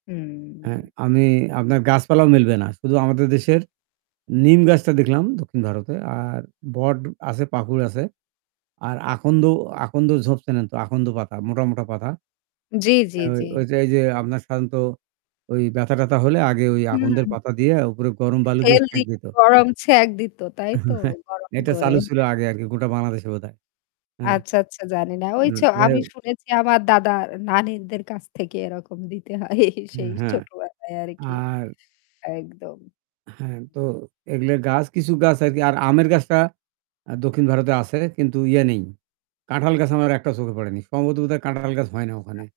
হ্যাঁ, হুম। আমি আপনার গাছপালাও মিলবে না। শুধু আমাদের দেশের নিম গাছটা দেখলাম দক্ষিণ ভারতে আর বট আছে পাকুড় আছে। আর আন্দ আকন্দ ঝোপ চেনেন তো আকন্দ পাতা মোটা, মোটা পাতা। জ্বি, তো জ্বি, জ্বি। ওইযে যে আপনার সাধারণত ওই ব্যাথা-ট্যাথা হলে আগে ওই হুম। আকন্দদের পাতা দিয়ে উপরে গরম বালু দিয়ে তেল সেক দিয়ে দিত। গরম ছাক দিত, তাইতো? গরম এটা করে। চালু ছিল আগে আরকি গোটা বাংলাদেশে বোধহয়। হ্যাঁ। আচ্ছা, আচ্ছা জানি না। এ ঐছ যাই আমি হোক। শুনেছি আমার দাদার-নানীদের কাছ থেকে এরকম দিতে হয়। এই, সেই হ্যাঁ। ছোটবেলায় আরকি। আর একদম। হ্যাঁ, তো এগুলো গাছ কিছু গাছ আরকি আর আমের গাছটা দক্ষিণ ভারতে আছে কিন্তু ইয়ে নেই। কাঁঠাল গাছ আমার একটা চোখে পড়েনি। সমভাবত বোধহয় কাঁঠাল গাছ হয় না ওখানে।